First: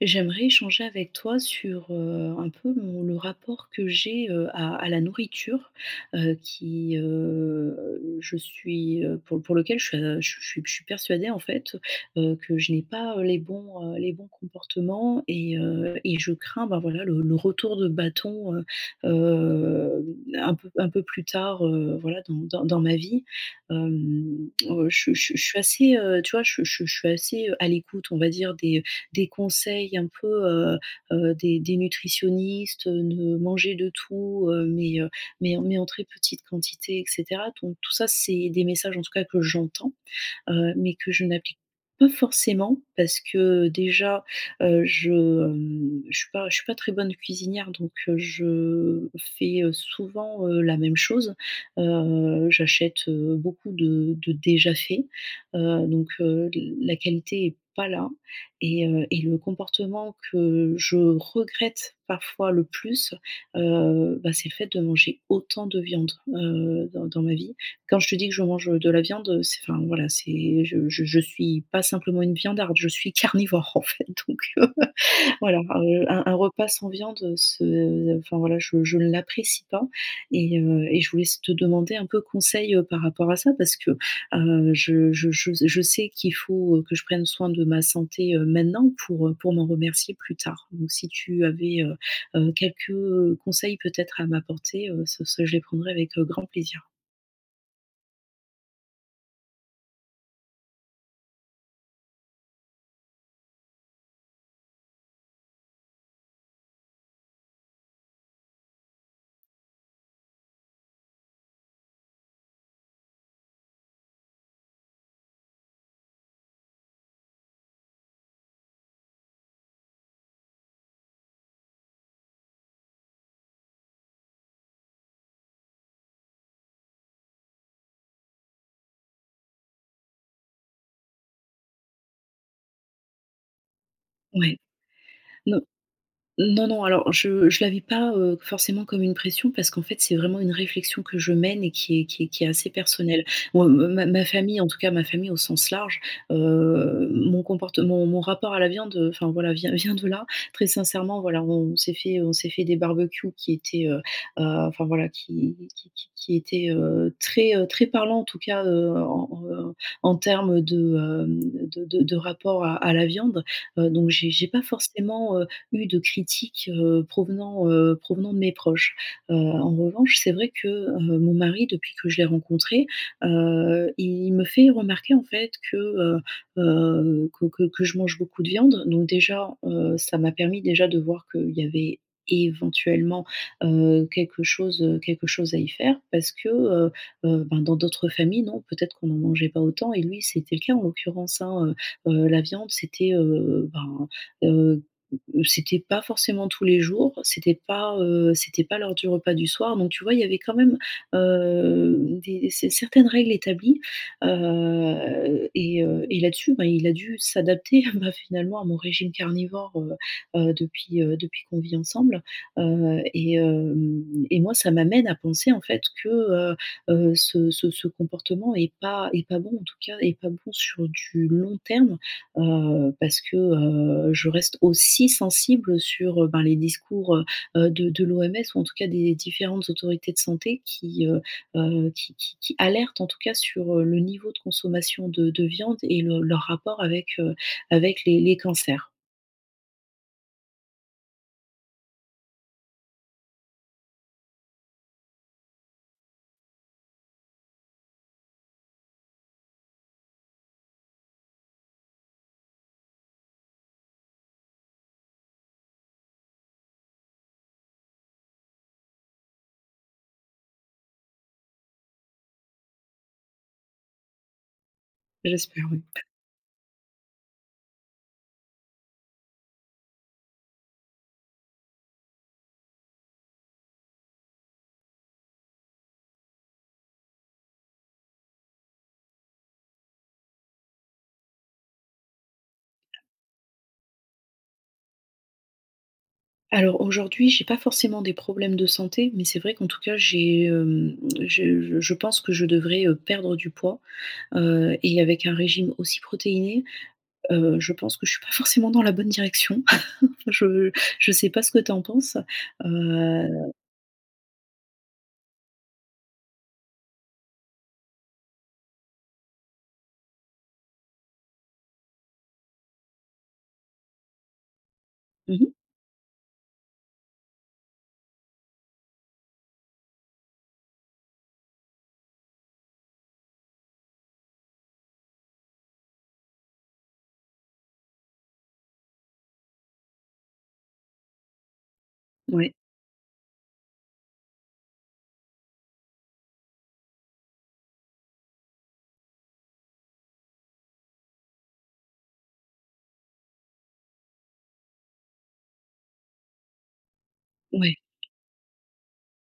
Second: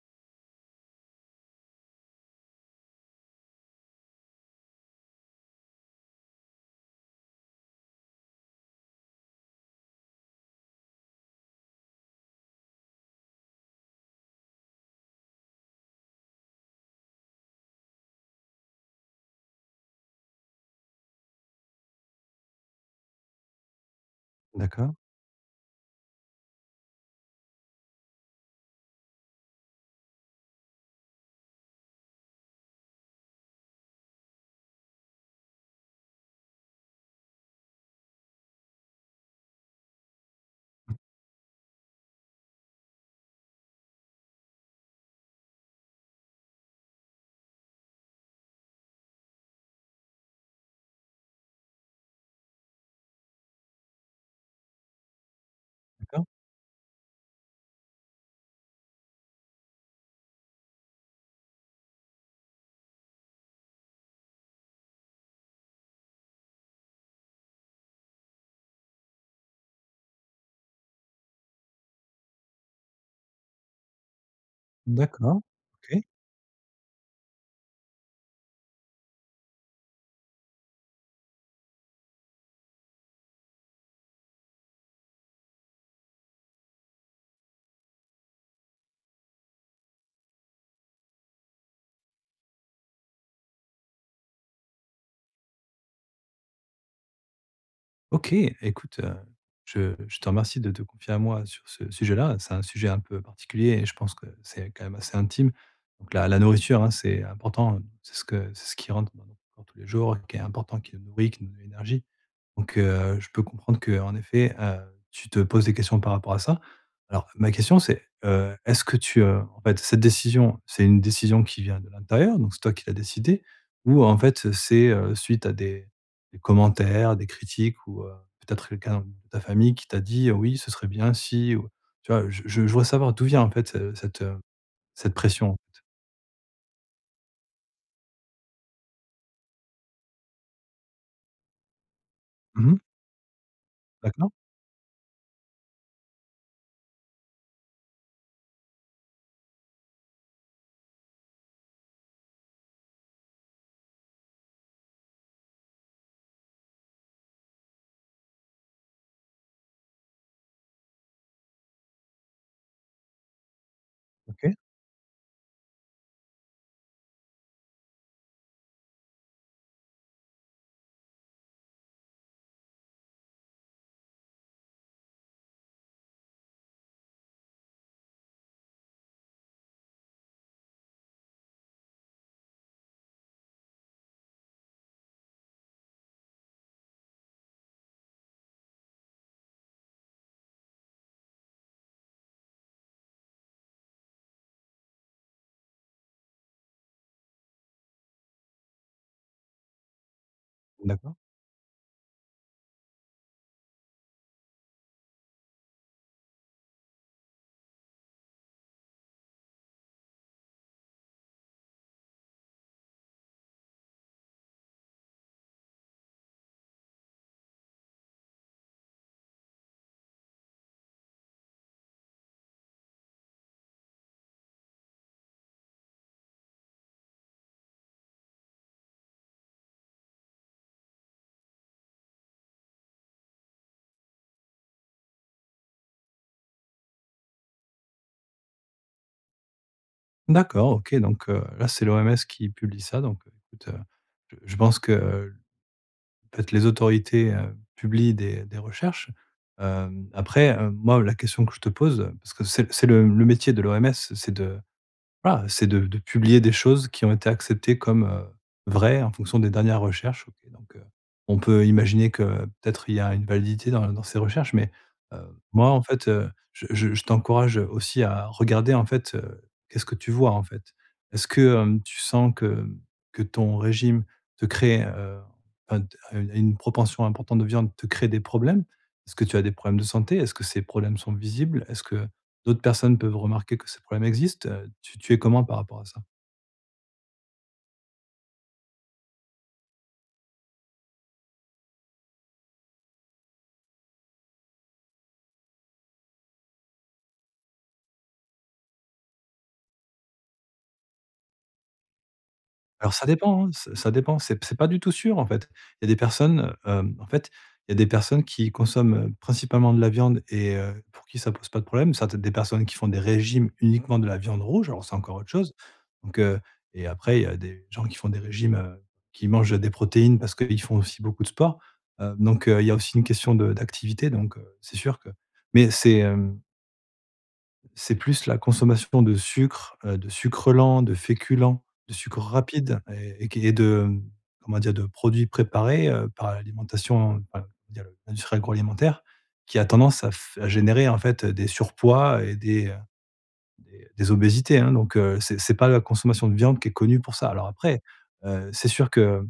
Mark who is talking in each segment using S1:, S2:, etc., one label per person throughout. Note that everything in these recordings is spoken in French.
S1: J'aimerais échanger avec toi sur, heu, un peu mon le rapport que j'ai, heu, à à la nourriture. Heu, qui heu, je suis, heu, pour pour lequel je je suis je suis je suis persuadée, en fait, heu, que je n'ai pas, heu, les bons, heu, les bons comportements. Et heu et je crains, bah, voilà, le le retour de bâton, heu, hem, un peu un peu plus tard, heu, voilà, dans dans dans ma vie. Hem, heu,
S2: D'accord.
S1: je suis je suis je suis assez, heu, tu vois? Je suis je suis je suis, heu, assez à l'écoute, on va dire, des des conseils un peu, heu heu, des des nutritionnistes, heu, de manger de tout, heu, mais heu, mais en mais en très petite quantité et cetera. Donc tout ça, c'est des messages, en tout cas, que j'entends. Heu, mais que je n'applique pas forcément. Parce que déjà, heu, je, hem, je suis pas je suis pas très bonne cuisinière donc, heu, je fais, heu, souvent, heu, la même chose. Heu, j'achète, heu, beaucoup de de déjà fait. Heu, donc,
S2: D'accord.
S1: heu, la qualité est pas là. Et heu et le comportement que je regrette parfois le plus, heu, bah, c'est le fait de manger autant de viande, heu, dans dans ma vie. Quand je te dis que je mange, heu, de la viande, heu, c'est enfin, voilà, c'est je je je suis pas simplement une viandarde, je suis carnivore, en fait, donc, heu.
S2: D'accord.
S1: Voilà,
S2: OK.
S1: heu, un un repas sans viande, heu, ce enfin, voilà, je je ne l'apprécie pas. Et heu et je voulais s te demander un peu conseil, heu, par rapport à ça. Parce que, heu, je je je s je sais qu'il faut, heu, que je prenne soin de ma santé, heu, maintenant pour, heu, pour m'en remercier plus tard. Donc si tu avais, heu heu, quelques conseils peut-être à m'apporter, heu, ce ce je les prendrai avec, heu, grand plaisir.
S2: OK, écoute, heu, je je te remercie de te confier à moi sur ce sujet-là. C'est un sujet un peu particulier et je pense que c'est quand même assez intime. Donc la la nourriture, hein, c'est important, heu, c'est ce que c'est ce qui rentre dans notre corps tous les jours, qui est important qui nous nourrit, qui nous donne de l'énergie. Donc, heu, je peux comprendre qu'en effet, heu, tu te poses des questions par rapport à ça. Alors ma question c'est, heu, est-ce que tu, heu, en fait cette décision, c'est une décision qui vient de l'intérieur? Donc c'est toi qui l'a décidé. Ou, en fait, c'est, heu, suite à des des commentaires, des critiques ou, heu, peut-être quelqu'un de ta famille qui t'a dit, heu: «Oui ce serait bien si, heu». Tu vois? Heu, je je je voudrais savoir d'où vient, en fait, heu, cette, heu,
S1: Ouais.
S2: cette pression, en
S1: Non.
S2: fait.
S1: Non, non, alors, je je la vis pas, heu, forcément comme une pression parce qu'en fait, c'est vraiment une réflexion que je mène et qui est qui est qui est assez
S2: Mmh mh.
S1: personnelle. Moi, ma ma
S2: D'accord.
S1: famille, en tout cas, ma famille au sens large, heu, mon comportement, mon rapport à la viande, enfin voilà, vient vient de là. Très sincèrement, voilà, on s'est fait, heu, on s'est fait des barbecues qui étaient, heu heu, enfin voilà, qui qui qui qui étaient, heu, très, heu, très parlant, en tout cas, heu, en en en termes de, hem, de de de rapport à à la viande. Heu, donc j'ai j'ai
S2: OK.
S1: pas forcément, heu, eu de critiques, heu, provenant, heu, provenant de mes proches. Heu, en revanche, c'est vrai que, heu, mon mari depuis que je l'ai rencontré, heu, il me fait remarquer, en fait, que, heu heu, que que que je mange beaucoup de viande. Donc déjà, heu, ça m'a permis déjà de voir qu'il y avait éventuellement, heu, quelque chose, heu, quelque chose à y faire. Parce que, heu heu, ben, dans d'autres familles, non peut-être qu'on n'en mangeait pas autant et lui, c'était le cas en l'occurrence, hein, heu heu, la viande, c'était, heu, ben, heu, c'était pas forcément tous les jours, c'était pas, heu, c'était pas l'heure du repas du soir. Donc, tu vois, il y avait quand même,
S2: D'accord.
S1: heu, des s certaines règles établies. Heu et heu et là-dessus, ben, il a dû s'adapter à bah, finalement à mon régime carnivore, heu heu, depuis, heu, depuis qu'on vit ensemble. Heu et hem et moi, ça m'amène à penser en fait que, heu heu, ce ce ce comportement est pas est pas bon, en tout cas, est pas bon sur du long terme. Heu, parce que, heu, je reste aussi sensible, heu, sur, heu, ben, les discours, heu heu, de de l'OMS ou en tout cas des différentes autorités de santé qui, heu heu, qui qui qui alertent en tout cas sur, heu, le niveau de consommation de de viande et le leur rapport avec, heu, avec les les cancers.
S2: D'accord, OK, donc heu, là c'est l'OMS qui publie ça donc, heu, écoute, heu, je je pense qu'en fait, les autorités, heu, publient des des recherches, hem. Après, hem, moi, la question que je te pose, parce que c'est c'est le le métier de l'OMS c'est de, bah, c'est de de publier des choses qui ont été acceptées comme, heu, vraies en fonction des dernières recherches, OK, donc, heu, on peut imaginer que peut-être, il y a une validité dans dans ces recherches. Mais, heu,
S1: Beh, j'espère
S2: moi,
S1: oui.
S2: en fait, heu, je je je t'encourage, heu, aussi à regarder, en fait, heu, qu'est-ce que tu vois, en fait? Est-ce que, hem, tu sens que, hem, que ton régime te crée, heu, enfin de une une proportion importante de viande te crée des problèmes? Est-ce que tu as des problèmes de santé? Est-ce que ces problèmes sont visibles? Est-ce que d'autres personnes peuvent remarquer que ces problèmes existent? Heu, tu tu es comment par rapport à ça?
S1: Alors, aujourd'hui, j'ai pas forcément des problèmes de santé. Mais c'est vrai qu'en tout cas, j'ai hem, je je pense que je devrais, heu, perdre du poids, heu et avec un régime aussi protéiné, heu, je pense que je suis pas forcément dans la bonne direction. Enfin, je je sais pas ce que tu en penses,
S2: Alors, ça dépend, hein,
S1: heu?
S2: s ça dépend, c'est p c'est pas du tout sûr, en fait. Il y a des personnes, heu, hem, en fait, il y a des personnes qui consomment, heu, principalement de la viande et heu, pour qui ça pose pas de problème, ça peut être des personnes qui font des régimes uniquement de la viande rouge alors c'est encore autre
S1: Mmh
S2: chose.
S1: mh.
S2: Donc, heu et après, il y a des gens qui font des régimes, heu, qui mangent des protéines parce qu'ils font aussi beaucoup de sport, heu. Donc, heu, il y a aussi une question de d'activité, donc, heu, c'est sûr que mais c'est, hem. C'est plus la consommation de sucre, heu, de sucre lent, de féculents, de sucre
S1: Ouais.
S2: rapide et qui est de, comment dire? de produits préparés, heu, par l'alimentation, il y a l'industrie agroalimentaire qui a tendance à f à générer, en fait, heu, des surpoids et des, heu, des obésités, hein donc, heu, c'est c'est pas la consommation de viande qui est connue pour ça. Alors
S1: Ouais.
S2: après, heu, c'est sûr que,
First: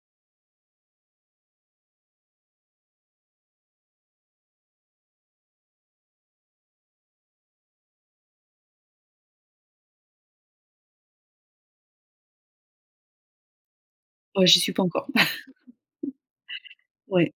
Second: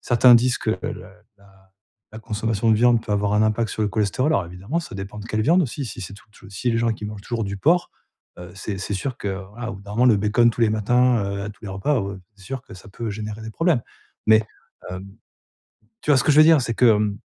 S2: certains disent que le la la consommation de viande peut avoir un impact sur le cholestérol. Alors évidemment, ça dépend de quelle viande aussi, si c'est tout si les gens qui mangent toujours du porc, heu, c'est c'est sûr que voilà, au bout d'un moment, le bacon tous les matins, heu, à tous les repas, ou, heu, c'est sûr que ça peut générer des problèmes, mais,
S1: Ouais, j'y suis pas encore.
S2: hem, tu vois ce que je veux dire? C'est que, hem
S1: Ouais.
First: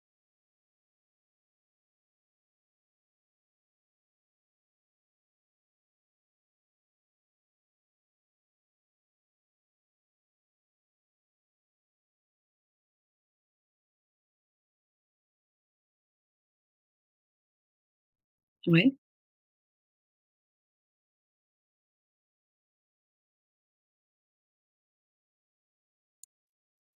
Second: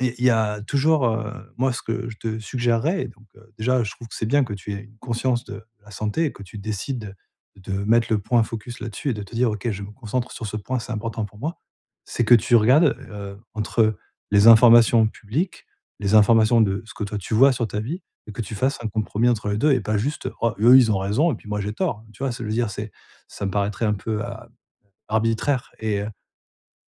S2: et il y a toujours, heu, moi ce que je te suggérerais donc, heu, déjà, je trouve que c'est bien que tu aies une conscience de la santé et que tu décides de mettre le point focus là-dessus et de te dire: «OK, je me concentre sur ce point, c'est important pour moi». C'est que tu regardes, heu, entre les informations publiques, les informations de ce que toi tu vois sur ta vie, et que tu fasses un
S1: Ouais.
S2: compromis entre les 2 et pas juste «oh eux, ils ont raison et puis moi j'ai tort hein» tu vois? Ça veut dire, c'est ça me paraîtrait un peu a arbitraire et heu,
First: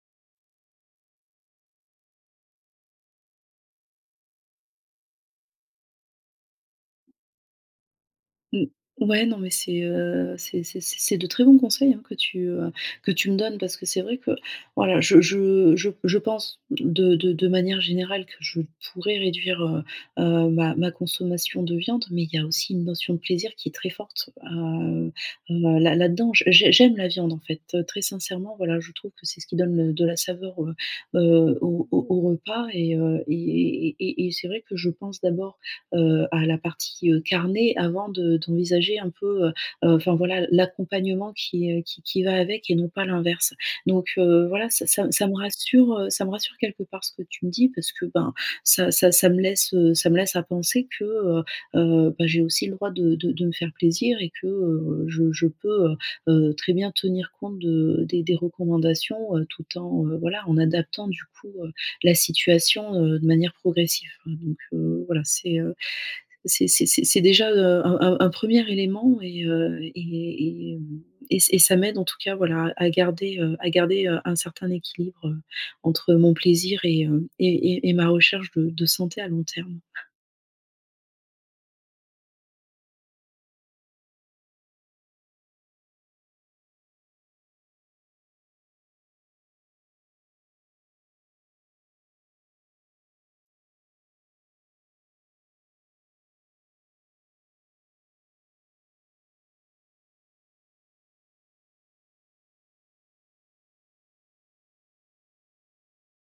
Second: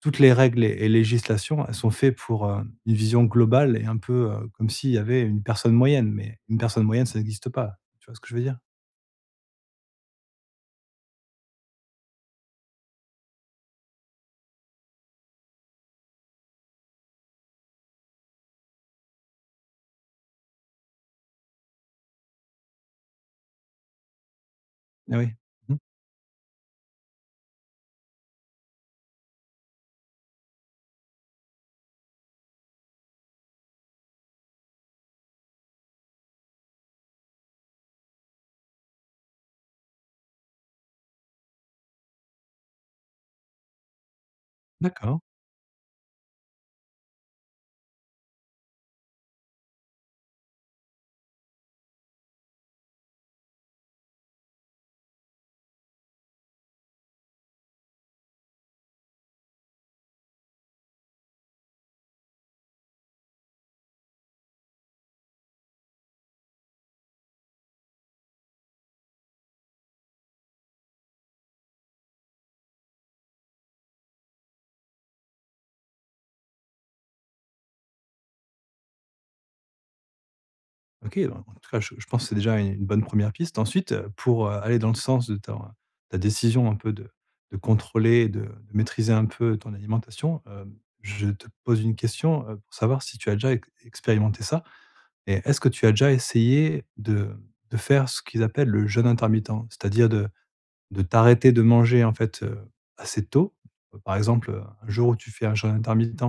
S2: toutes les règles et législations, elles sont fait pour, heu, une vision globale et un peu, heu, comme s'il y avait une personne moyenne, mais une personne moyenne, ça existe pas. Tu vois ce que je veux dire?
S1: Mmh. Ouais, non mais c'est, heu, c'est c'est c'est c'est de très bons conseils, hein, que tu, heu, que tu me donnes. Parce que c'est vrai que, voilà, je je je je pense de de de manière générale que je pourrais réduire, heu heu, ma ma consommation de viande, mais il y a aussi une notion de plaisir qui est très forte, heu
S2: Ah oui, mmh.
S1: heu, là là-dedans. J'ai j'aime la viande, en fait, heu, très sincèrement, voilà, je trouve que c'est ce qui donne, heu, de la saveur, heu heu, au au au repas et heu, et et et et c'est vrai, que je pense d'abord, heu, à la partie, heu, carnée avant de d'envisager un peu, heu heu, enfin voilà, l'accompagnement qui, heu, qui qui va avec et non pas l'inverse, donc, heu, voilà, ça ça
S2: D'accord.
S1: ça me rassure, heu, ça me rassure quelque part ce que tu me dis parce que ben, ça ça ça me laisse, heu, ça me laisse à penser que, heu heu, bah j'ai aussi le droit de de de me faire plaisir et que, heu, je je peux, heu heu, très bien tenir compte de des des recommandations, heu, tout en, heu, voilà, en adaptant du coup, heu, la situation, heu, de manière progressive, hein, donc, heu, voilà, c'est, heu, c'est c'est c'est c'est déjà, heu, un un un 1er élément, et heu, et et mmh et et ça m'aide en tout cas voilà, à garder, heu, à garder, heu, un certain équilibre entre mon plaisir et heu, et et ma recherche de de santé à long terme.
S2: OK. En en tout cas, je je pense c'est déjà une une bonne 1re piste ensuite, heu, pour, heu, aller dans le sens de ton, ta décision un peu de de contrôler et de de maîtriser un peu ton alimentation, hem, je te pose une question, heu, pour savoir si tu as déjà ex expérimenté ça, et est-ce que tu as déjà essayé de de faire ce qu'ils appellent le jeûne intermittent, c'est-à-dire de de t'arrêter de manger en fait, heu, assez tôt, bah par exemple, heu, un jour où tu fais un jeune intermittent,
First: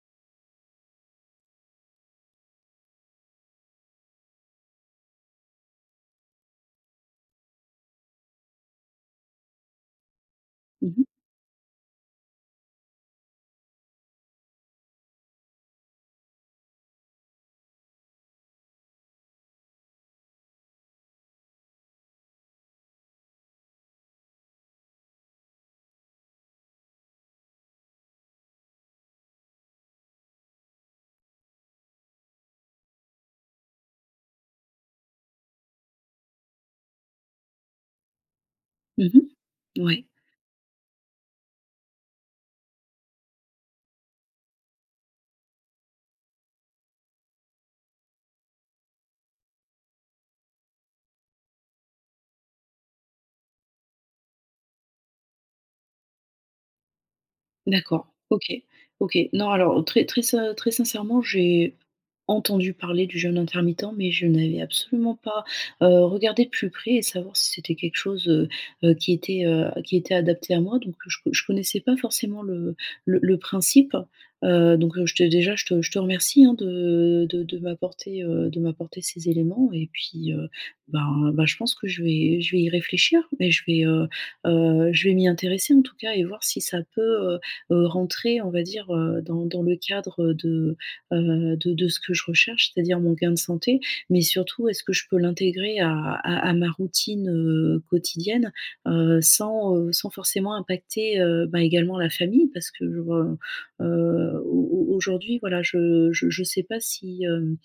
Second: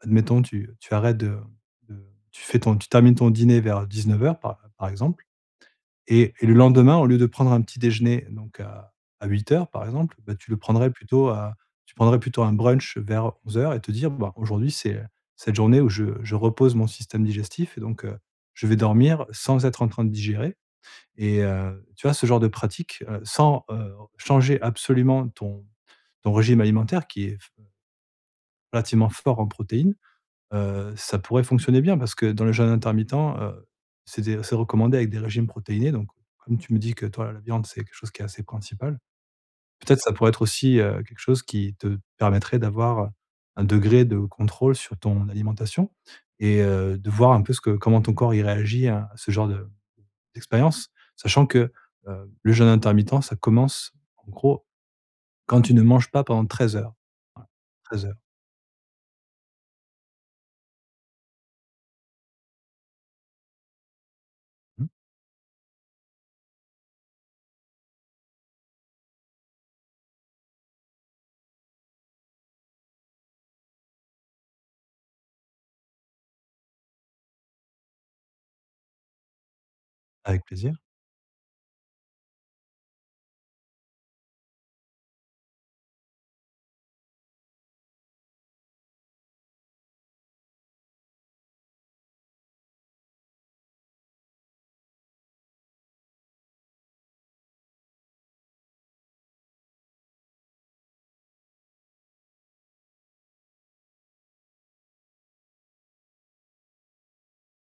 S2: admettons tu, heu, tu arrêtes de de tu fais ton tu termines ton dîner vers 19:00 par par exemple, et et le lendemain au lieu de prendre un petit déjeuner donc à à 8:00 par exemple, bah, tu le prendrais
S1: Mmh mh.
S2: plutôt à tu prendrais plutôt un brunch vers 11:00 et te dire, bah, aujourd'hui c'est, heu, cette journée où je je repose mon système digestif et donc, heu, je vais dormir sans être en train de digérer et heu, tu vois ce genre de pratique, heu, sans, heu, changer absolument ton ton régime alimentaire qui est fe relativement fort en protéines, heu, ça pourrait fonctionner bien parce que dans le jeûne intermittent, heu, c'est des c'est recommandé avec des régimes protéinés donc, comme tu me dis que toi la viande, c'est quelque chose qui est assez principal.
S1: Mmh mh.
S2: Peut-être
S1: Ouais.
S2: ça pourrait être aussi, heu, quelque chose qui te permettrait d'avoir, heu, un degré de contrôle sur ton alimentation et heu, de voir un peu ce que comment ton corps il réagit à à ce genre de d'expérience, sachant que, heu, le jeûne intermittent, ça commence, en gros, quand tu ne manges pas pendant 13 heures, voilà, 13
S1: D'accord.
S2: heures.
S1: OK. OK. Non alors, très très ser très sincèrement, j'ai entendu parler du jeûne intermittent, mais je n'avais
S2: Mmh.
S1: absolument pas, heu, regardé de plus près, et savoir si c'était quelque chose, heu heu, qui était, heu, qui était adapté à moi. Donc je co je connaissais pas forcément le le le principe, heu, donc je te déjà je te je te remercie, hein, de de de m'apporter, heu, de m'apporter ces éléments et puis,
S2: Avec
S1: heu,
S2: plaisir.
S1: ben ben, je pense que je vais je vais y réfléchir et je vais, heu heu, je vais m'y intéresser en tout cas et voir si ça peut, heu heu, rentrer on va dire, heu, dans dans le cadre de, heu, de de ce que je recherche, c'est-à-dire mon gain de santé, mais surtout est-ce que je peux l'intégrer à à à ma routine, heu, quotidienne, heu, sans, heu, sans forcément impacter, heu, bah également la famille parce que je re heu, au au aujourd'hui voilà je je je sais pas si, hem,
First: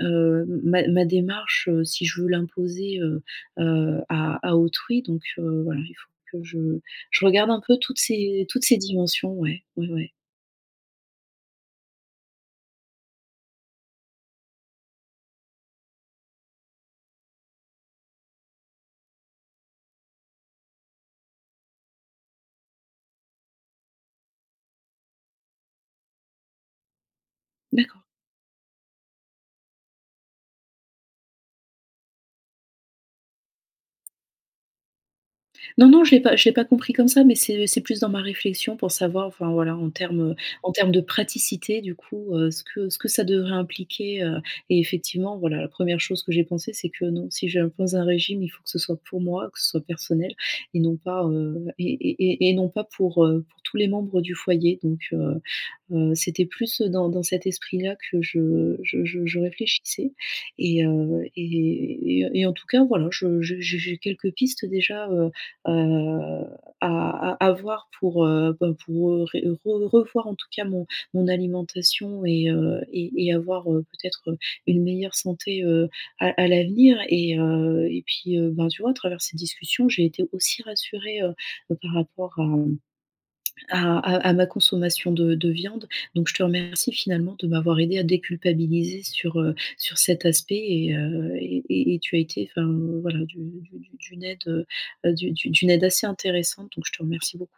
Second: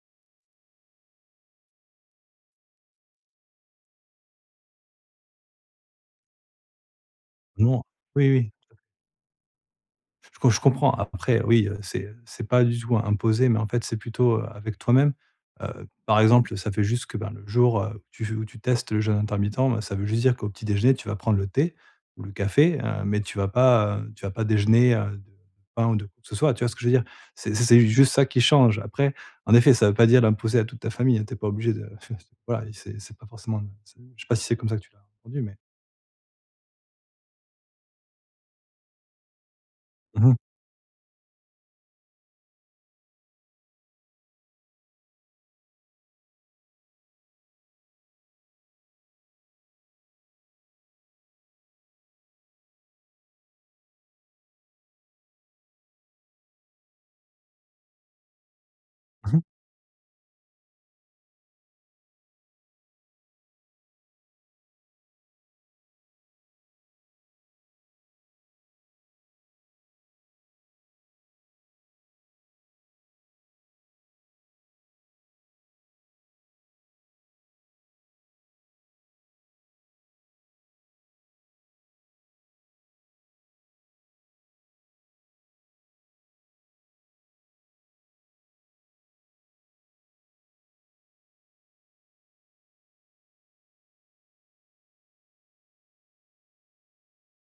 S1: heu, ma ma démarche, heu, si je veux l'imposer, heu heu, à à autrui donc, heu, voilà il faut que je je regarde un peu
S2: Non
S1: toutes
S2: oui,
S1: ces
S2: oui.
S1: toutes ces
S2: [unintelligible]
S1: dimensions, ouais, ouais, ouais.
S2: Je co je comprends après oui, heu, c'est, heu, c'est pas du tout im imposé, mais en fait c'est plutôt, heu, avec toi-même, heu, par exemple, heu, ça fait juste que, ben, le jour, heu, où tu veux où tu testes le jeûne intermittent, bah ça veut juste dire qu'au petit déjeuner, tu vas prendre le thé ou le café, hem, mais tu vas pas, heu, tu vas pas déjeuner, heu, de pain ou de quoi que ce soit, tu vois ce que je veux dire? C'est c'est c'est
S1: D'accord.
S2: juste ça qui change, après en effet, ça veut pas dire l'imposer à toute ta famille, hein, tu es pas obligée de f [unintelligible] voilà, i c'est c'est pas forcément, [unintelligible] je sais pas si c'est comme ça que tu l'as entendu mais
S1: Non, non, je l'ai pas je l'ai pas compris comme ça, mais c'est c'est plus dans ma réflexion pour savoir, enfin, voilà, en
S2: Mmh
S1: termes,
S2: mh.
S1: heu, en termes de praticité du coup, heu, ce que ce que ça devrait impliquer, heu, et effectivement voilà, la 1re chose que j'ai pensé c'est que non, si j'impose un régime, il faut que ce soit pour moi, que ce soit personnel et non pas, heu, et et et et non pas pour, heu, pour tous les membres du foyer. Donc, heu heu, c'était plus dans dans cet esprit-là que je je je
S2: Mmh
S1: je
S2: mh.
S1: réfléchissais et heu, et et heu, et en tout cas voilà je je j'ai j'ai quelques pistes déjà, heu heu, à à à voir pour, heu, ben pour ré re revoir en tout cas mon mon alimentation et heu, et et avoir, heu, peut-être, heu, une meilleure santé, heu, à à l'avenir et heu, et puis, heu, ben tu vois à travers cette discussion, j'ai été aussi rassurée, heu heu, par rapport à, mmh, à à à ma consommation de de viande. Donc je te remercie finalement de m'avoir aidée à déculpabiliser sur, heu, sur cet aspect et heu, et et et tu as été, enfin, voilà, d'u d'u d'u d'une aide, heu heu, d'u d'u d'une aide assez intéressante donc je te remercie beaucoup.